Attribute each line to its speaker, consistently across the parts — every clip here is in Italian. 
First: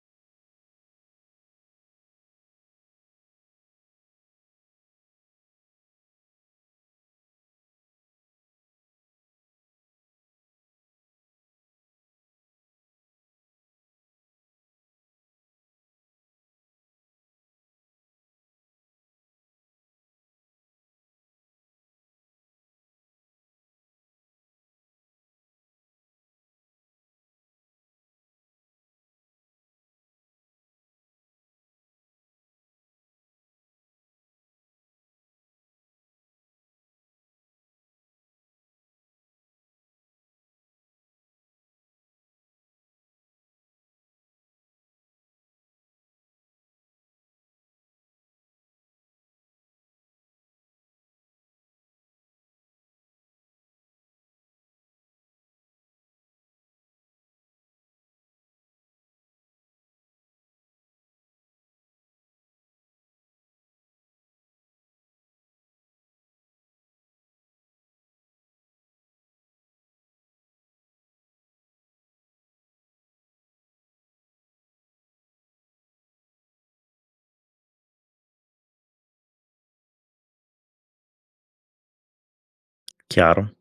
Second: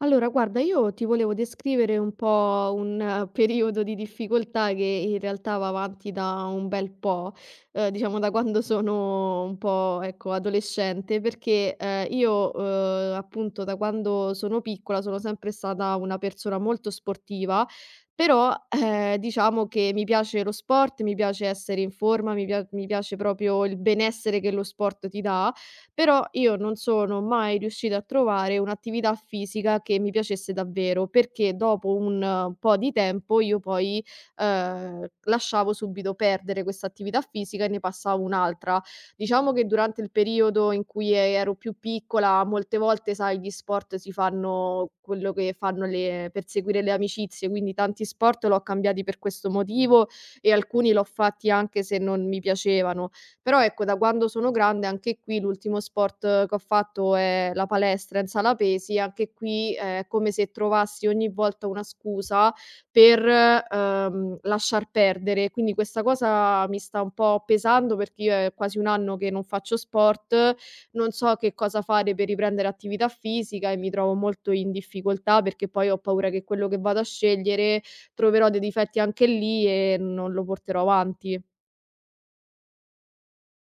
Speaker 1: Allora, guarda, io ti volevo descrivere un po' un periodo di difficoltà che in realtà va avanti da un bel po', diciamo da quando sono un po', ecco, adolescente, perché io appunto da quando sono piccola sono sempre stata una persona molto sportiva, però diciamo che mi piace lo sport, mi piace essere in forma, mi piace proprio il benessere che lo sport ti dà. Però io non sono mai riuscita a trovare un'attività fisica che mi piacesse davvero, perché dopo un po' di tempo io poi, lasciavo subito perdere questa attività fisica e ne passavo un'altra. Diciamo che durante il periodo in cui ero più piccola molte volte, sai, gli sport si fanno quello che fanno le per seguire le amicizie, quindi tanti sport l'ho cambiati per questo motivo e alcuni l'ho fatti anche se non mi piacevano. Però ecco, da quando sono grande anche qui l'ultimo sport che ho fatto è la palestra in sala pesi, anche qui è come se trovassi ogni volta una scusa per, lasciar perdere. Quindi questa cosa mi sta un po' pesando perché io è quasi un anno che non faccio sport, non so che cosa fare per riprendere attività fisica e mi trovo molto in difficoltà perché poi ho paura che quello che vado a scegliere troverò dei difetti anche lì e non lo porterò avanti.
Speaker 2: Chiaro.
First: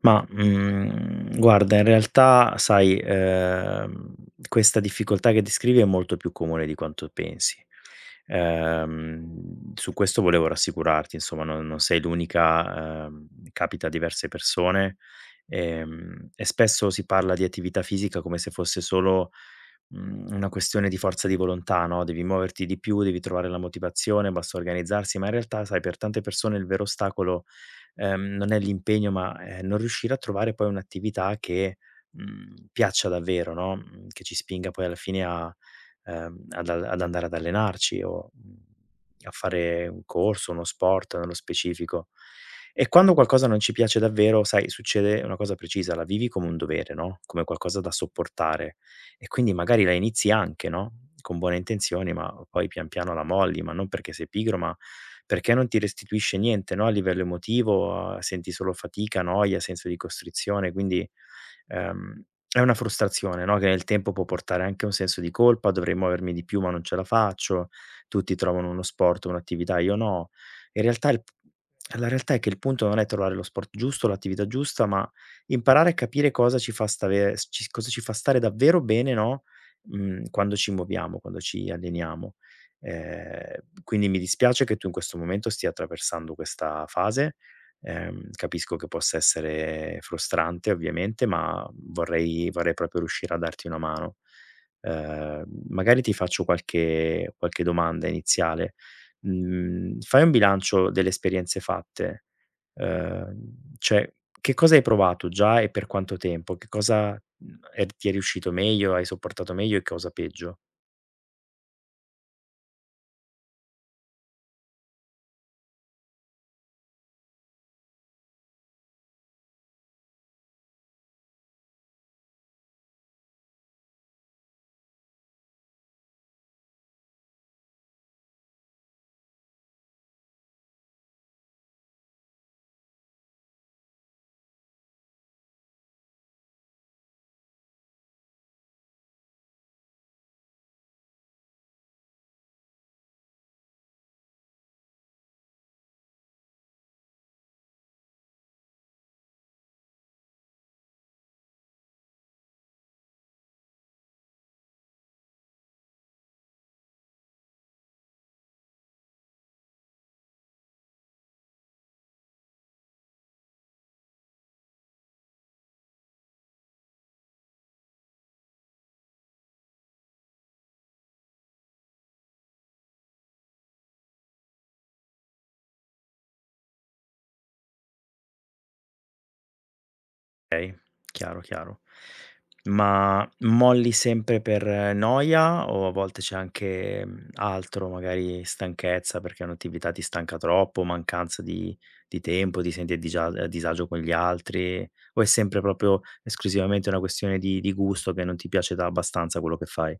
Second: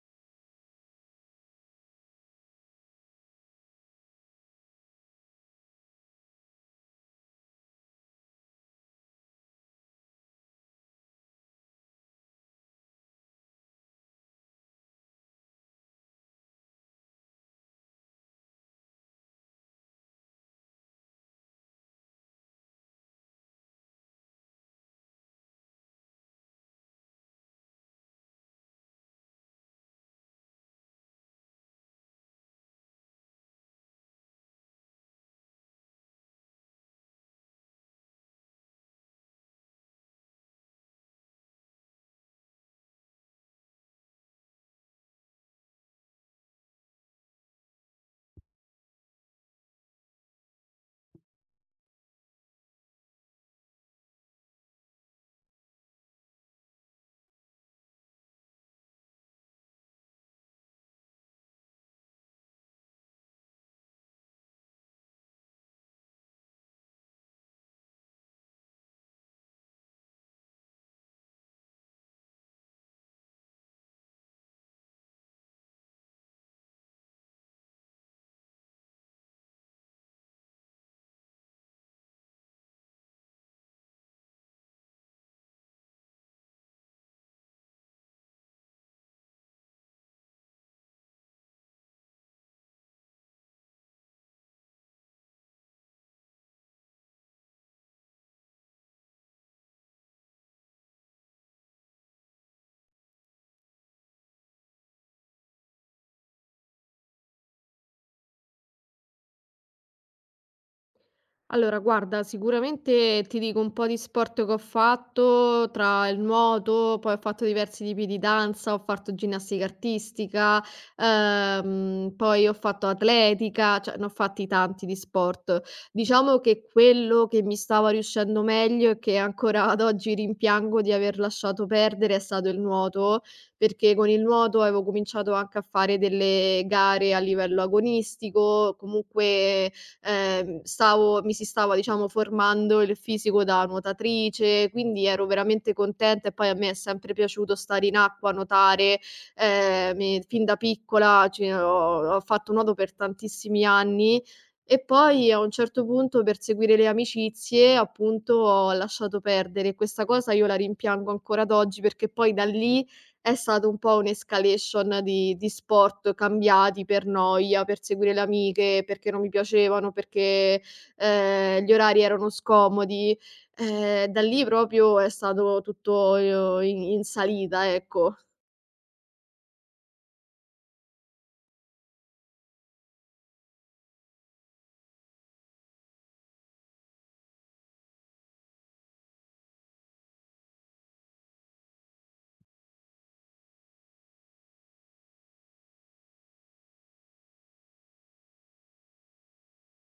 Speaker 2: Guarda in realtà sai, questa difficoltà che descrivi è molto più comune di quanto pensi. Su questo volevo rassicurarti, insomma, non sei l'unica, capita a diverse persone, e spesso si parla di attività fisica come se fosse solo, una questione di forza di volontà, no, devi muoverti di più, devi trovare la motivazione, basta organizzarsi, ma in realtà, sai, per tante persone il vero ostacolo, non è l'impegno, ma è non riuscire a trovare poi un'attività che, piaccia davvero, no, che ci spinga poi alla fine a ad al ad andare ad allenarci o, a fare un corso, uno sport nello specifico. E quando qualcosa non ci piace davvero, sai, succede una cosa precisa: la vivi come un dovere, no, come qualcosa da sopportare e quindi magari la inizi anche, no, con buone intenzioni, ma poi pian piano la molli, ma non perché sei pigro, ma perché non ti restituisce niente, no, a livello emotivo, senti solo fatica, noia, senso di costrizione, quindi, è una frustrazione, no, che nel tempo può portare anche a un senso di colpa, dovrei muovermi di più ma non ce la faccio, tutti trovano uno sport, un'attività, io no. In realtà il La realtà è che il punto non è trovare lo sport giusto, l'attività giusta, ma imparare a capire cosa ci fa stare davvero bene, no, quando ci muoviamo, quando ci alleniamo. Quindi mi dispiace che tu in questo momento stia attraversando questa fase. Capisco che possa essere frustrante ovviamente, ma vorrei proprio riuscire a darti una mano. Ehm, Magari ti faccio qualche domanda iniziale. Fai un bilancio delle esperienze fatte, ehm, cioè che cosa hai provato già e per quanto tempo? Che cosa, mhmm, è ti è riuscito meglio, hai sopportato meglio e cosa peggio?
Speaker 1: Allora, guarda, sicuramente ti dico un po' di sport che ho fatto, tra il nuoto, poi ho fatto diversi tipi di danza, ho fatto ginnastica artistica, poi ho fatto atletica, cioè ne ho fatti tanti di sport. Diciamo che quello che mi stava riuscendo meglio e che ancora ad oggi rimpiango di aver lasciato perdere è stato il nuoto, perché con il nuoto avevo cominciato anche a fare delle gare a livello agonistico, comunque stavo mi si stava diciamo formando il fisico da nuotatrice, quindi ero veramente contenta e poi a me è sempre piaciuto stare in acqua, nuotare, mi fin da piccola ci ho fatto nuoto per tantissimi anni e poi a un certo punto per seguire le amicizie appunto ho lasciato perdere. Questa cosa io la rimpiango ancora ad oggi perché poi da lì è stato un po' un'escalation di sport cambiati per noia, per seguire le amiche, perché non mi piacevano, perché, gli orari erano scomodi. Da lì proprio è stato tutto, in salita, ecco.
Speaker 2: Chiaro, chiaro. Ma molli sempre per noia o a volte c'è anche, altro, magari stanchezza perché un'attività ti stanca troppo, mancanza di tempo, ti senti a disagio con gli altri, o è sempre proprio esclusivamente una questione di gusto che non ti piace da abbastanza quello che fai?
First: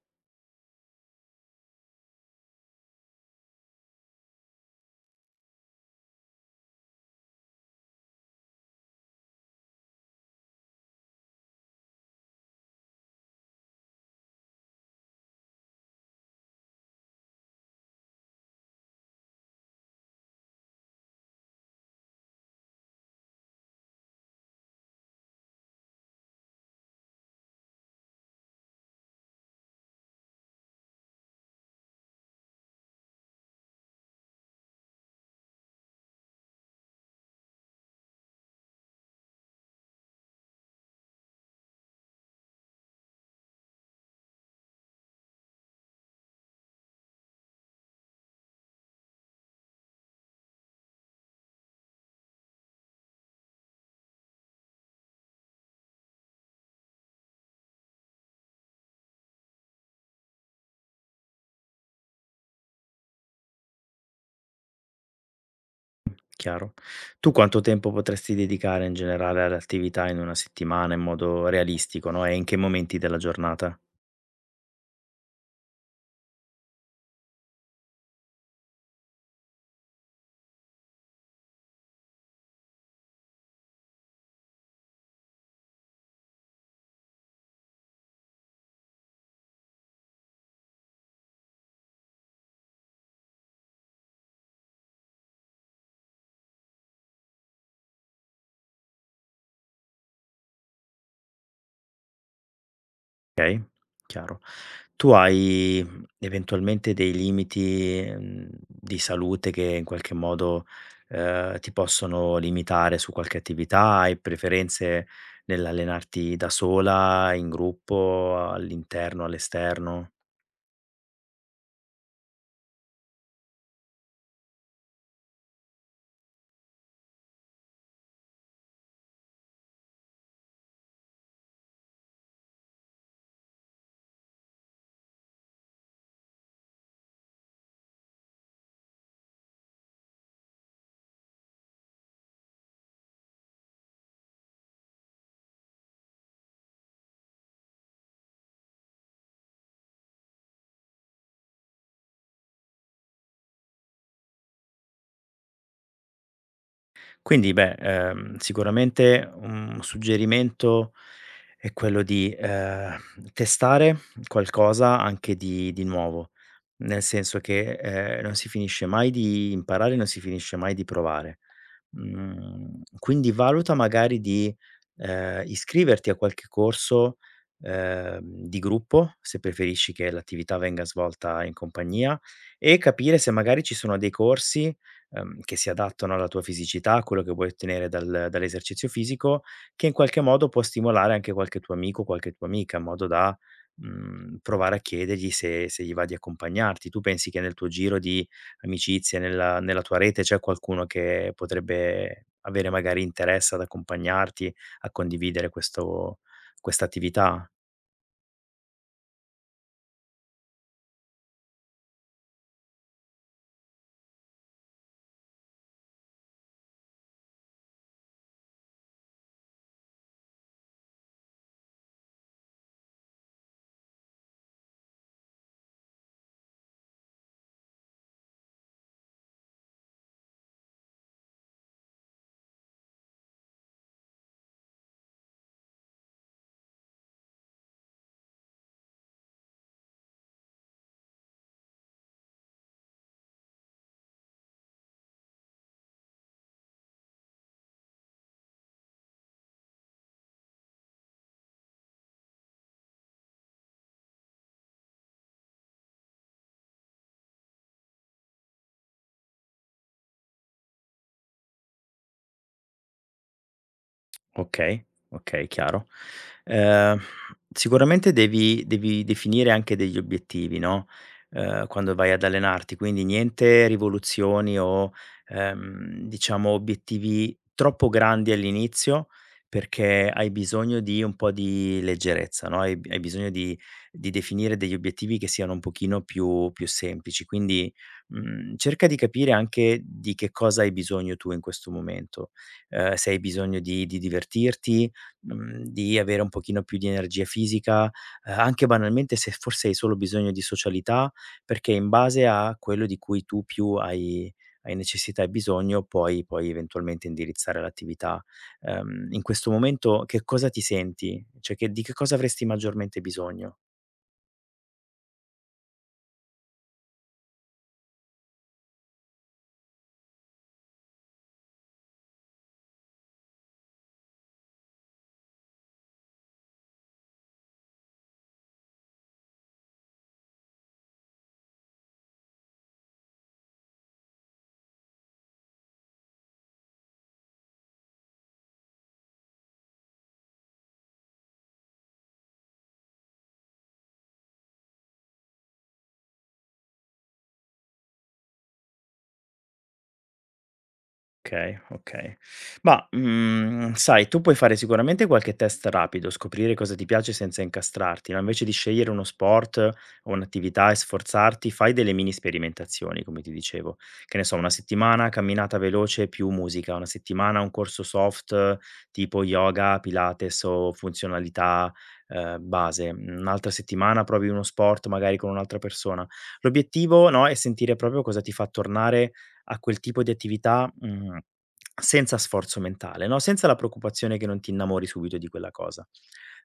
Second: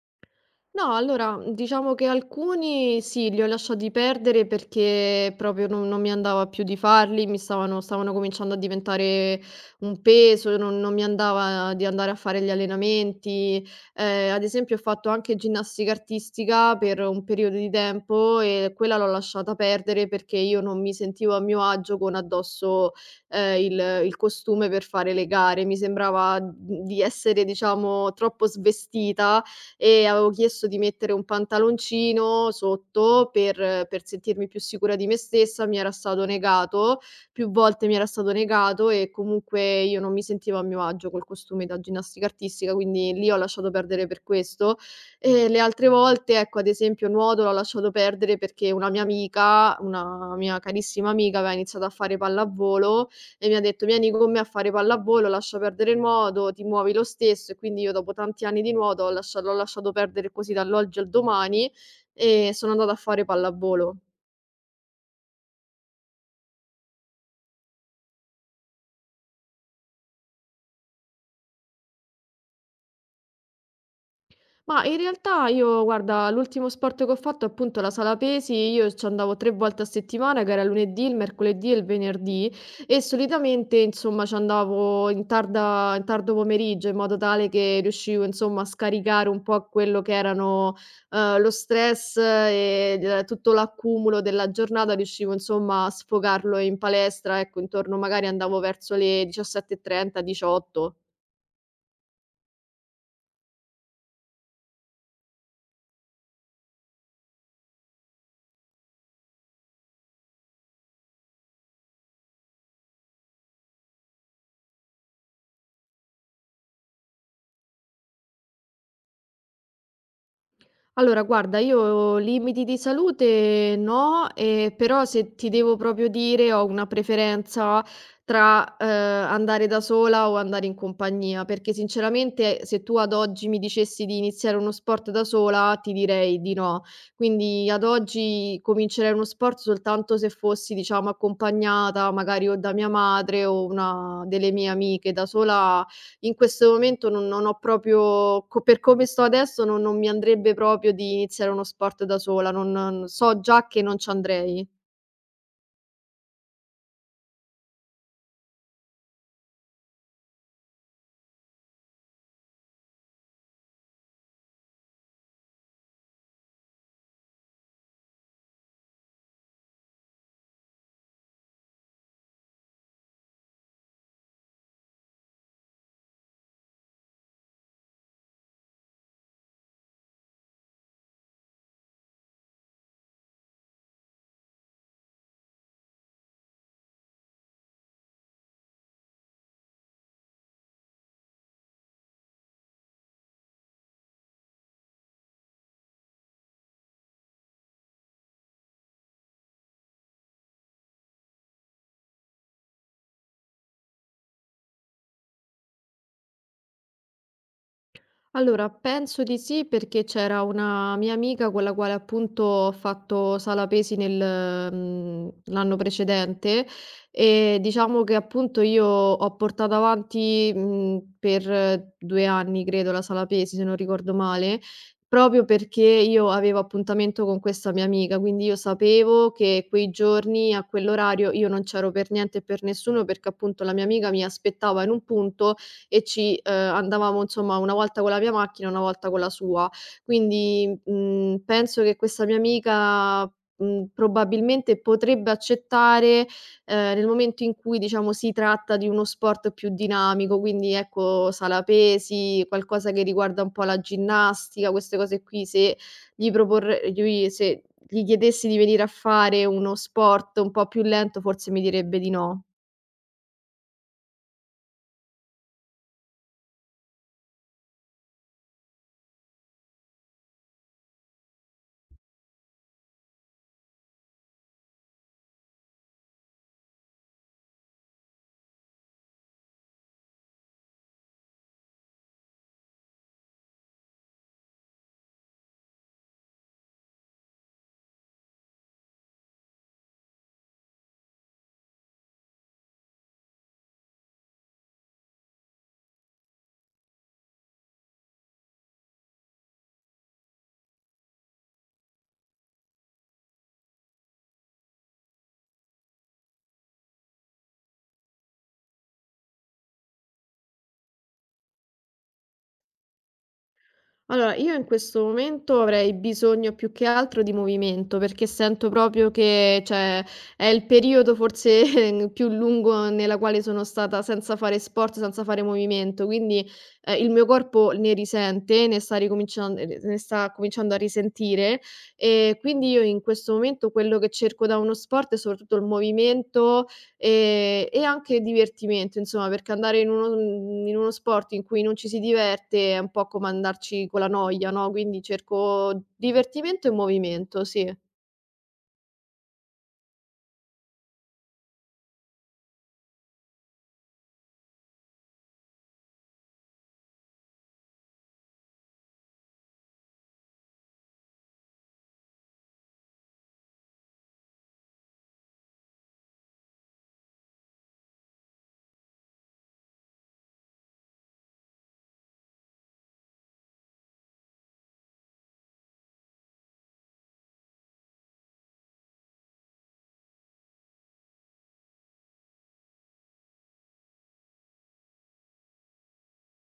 Speaker 1: No, allora, diciamo che alcuni sì, li ho lasciati perdere perché proprio non mi andava più di farli, stavano cominciando a diventare un peso, non mi andava di andare a fare gli allenamenti. Ad esempio, ho fatto anche ginnastica artistica per un periodo di tempo e quella l'ho lasciata perdere perché io non mi sentivo a mio agio con addosso, eh, il, il costume per fare le gare. Mi sembrava di essere, diciamo, troppo svestita e avevo chiesto di mettere un pantaloncino sotto per sentirmi più sicura di me stessa, mi era stato negato, più volte mi era stato negato e comunque io non mi sentivo a mio agio col costume da ginnastica artistica, quindi lì ho lasciato perdere per questo. E le altre volte, ecco, ad esempio nuoto l'ho lasciato perdere perché una mia amica, una mia carissima amica aveva iniziato a fare pallavolo e mi ha detto: "Vieni con me a fare pallavolo, lascia perdere il nuoto, ti muovi lo stesso". E quindi io dopo tanti anni di nuoto ho lascia l'ho lasciato perdere così dall'oggi al domani e sono andata a fare pallavolo.
Speaker 2: Chiaro. Tu quanto tempo potresti dedicare in generale alle attività in una settimana in modo realistico, no, e in che momenti della giornata?
Speaker 1: Ma in realtà io guarda, l'ultimo sport che ho fatto è appunto la sala pesi, io ci andavo 3 volte a settimana, che era lunedì, il mercoledì e il venerdì e solitamente insomma ci andavo in tarda in tardo pomeriggio, in modo tale che riuscivo insomma a scaricare un po' quello che erano, lo stress e d tutto l'accumulo della giornata, riuscivo insomma a sfogarlo in palestra, ecco intorno magari andavo verso le 17:30, 18.
Speaker 2: Okay, chiaro. Tu hai, eventualmente dei limiti, di salute che in qualche modo, ti possono limitare su qualche attività? Hai preferenze nell'allenarti da sola, in gruppo, all'interno, all'esterno?
Speaker 1: Allora guarda, io limiti di salute no, però se ti devo proprio dire ho una preferenza tra, andare da sola o andare in compagnia, perché sinceramente se tu ad oggi mi dicessi di iniziare uno sport da sola ti direi di no. Quindi ad oggi comincerei uno sport soltanto se fossi diciamo accompagnata magari o da mia madre o una delle mie amiche. Da sola in questo momento non ho proprio co per come sto adesso non mi andrebbe proprio di iniziare uno sport da sola, non so già che non ci andrei.
Speaker 2: Quindi beh, sicuramente un suggerimento è quello di, testare qualcosa anche di nuovo, nel senso che, non si finisce mai di imparare, non si finisce mai di provare. Quindi valuta magari di, iscriverti a qualche corso, di gruppo, se preferisci che l'attività venga svolta in compagnia, e capire se magari ci sono dei corsi, che si adattano alla tua fisicità, a quello che vuoi ottenere dall'esercizio fisico, che in qualche modo può stimolare anche qualche tuo amico, qualche tua amica, in modo da, provare a chiedergli se gli va di accompagnarti. Tu pensi che nel tuo giro di amicizie, nella tua rete c'è qualcuno che potrebbe avere magari interesse ad accompagnarti a condividere questo questa attività?
Speaker 1: Allora, penso di sì perché c'era una mia amica con la quale appunto ho fatto sala pesi nel, l'anno precedente e diciamo che appunto io ho portato avanti, per 2 anni credo la sala pesi, se non ricordo male, proprio perché io avevo appuntamento con questa mia amica, quindi io sapevo che quei giorni a quell'orario io non c'ero per niente e per nessuno perché appunto la mia amica mi aspettava in un punto e ci, andavamo insomma una volta con la mia macchina, una volta con la sua. Quindi, penso che questa mia amica, probabilmente potrebbe accettare, nel momento in cui diciamo si tratta di uno sport più dinamico, quindi ecco sala pesi, qualcosa che riguarda un po' la ginnastica, queste cose qui, se gli proporre gli se gli chiedessi di venire a fare uno sport un po' più lento forse mi direbbe di no.
Speaker 2: Okay, okay, chiaro. Ehm, Sicuramente devi definire anche degli obiettivi, no, quando vai ad allenarti, quindi niente rivoluzioni o, diciamo obiettivi troppo grandi all'inizio, perché hai bisogno di un po' di leggerezza, no, hai bisogno di definire degli obiettivi che siano un pochino più semplici. Quindi, cerca di capire anche di che cosa hai bisogno tu in questo momento. Se hai bisogno di divertirti, di avere un pochino più di energia fisica, anche banalmente se forse hai solo bisogno di socialità, perché in base a quello di cui tu più hai necessità e bisogno puoi eventualmente indirizzare l'attività. In questo momento che cosa ti senti? Cioè che Di che cosa avresti maggiormente bisogno?
Speaker 1: Allora, io in questo momento avrei bisogno più che altro di movimento, perché sento proprio che, cioè, è il periodo forse più lungo nella quale sono stata senza fare sport, senza fare movimento, quindi il mio corpo ne risente, ne sta cominciando a risentire e quindi io in questo momento quello che cerco da uno sport è soprattutto il movimento. E anche divertimento insomma, perché andare in in uno sport in cui non ci si diverte è un po' come andarci con la noia, no, quindi cerco divertimento e movimento, sì.
Speaker 2: Okay, okay. Sai, tu puoi fare sicuramente qualche test rapido, scoprire cosa ti piace senza incastrarti, no, invece di scegliere uno sport o un'attività e sforzarti, fai delle mini sperimentazioni, come ti dicevo. Che ne so, una settimana camminata veloce più musica, una settimana un corso soft tipo yoga, pilates o funzionalità, base. Un'altra settimana provi uno sport magari con un'altra persona. L'obiettivo, no, è sentire proprio cosa ti fa tornare a quel tipo di attività, senza sforzo mentale, no, senza la preoccupazione che non ti innamori subito di quella cosa.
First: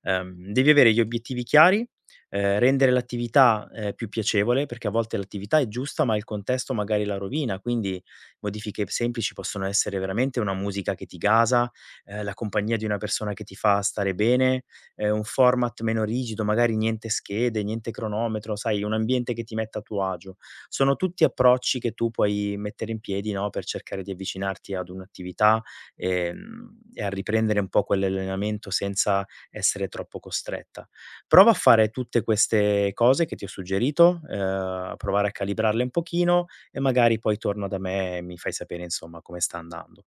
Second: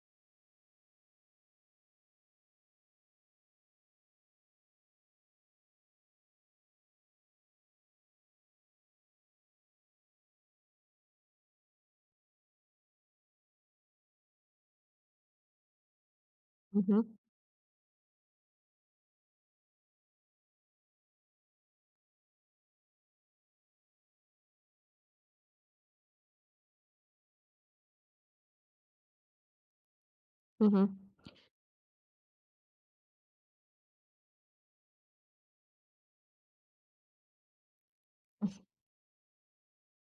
Speaker 2: Devi avere gli obiettivi chiari, rendere l'attività, più piacevole, perché a volte l'attività è giusta, ma il contesto magari la rovina, quindi modifiche semplici possono essere veramente una musica che ti gasa, la compagnia di una persona che ti fa stare bene, un format meno rigido, magari
Speaker 1: Mh-mh,
Speaker 2: niente schede, niente cronometro, sai, un ambiente che ti metta a tuo agio. Sono tutti approcci che tu puoi mettere in piedi, no, per cercare di avvicinarti ad un'attività, e a riprendere un po' quell'allenamento senza essere troppo
Speaker 1: mh-mh.
Speaker 2: costretta. Prova a fare tutte queste cose che ti ho suggerito, provare a calibrarle un pochino e magari poi torna da me e mi fai sapere, insomma, come sta andando.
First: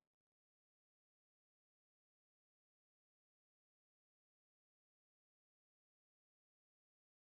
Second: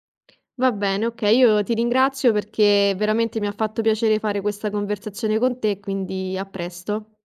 Speaker 1: Va bene, okay, io ti ringrazio perché veramente mi ha fatto piacere fare questa conversazione con te, quindi a presto.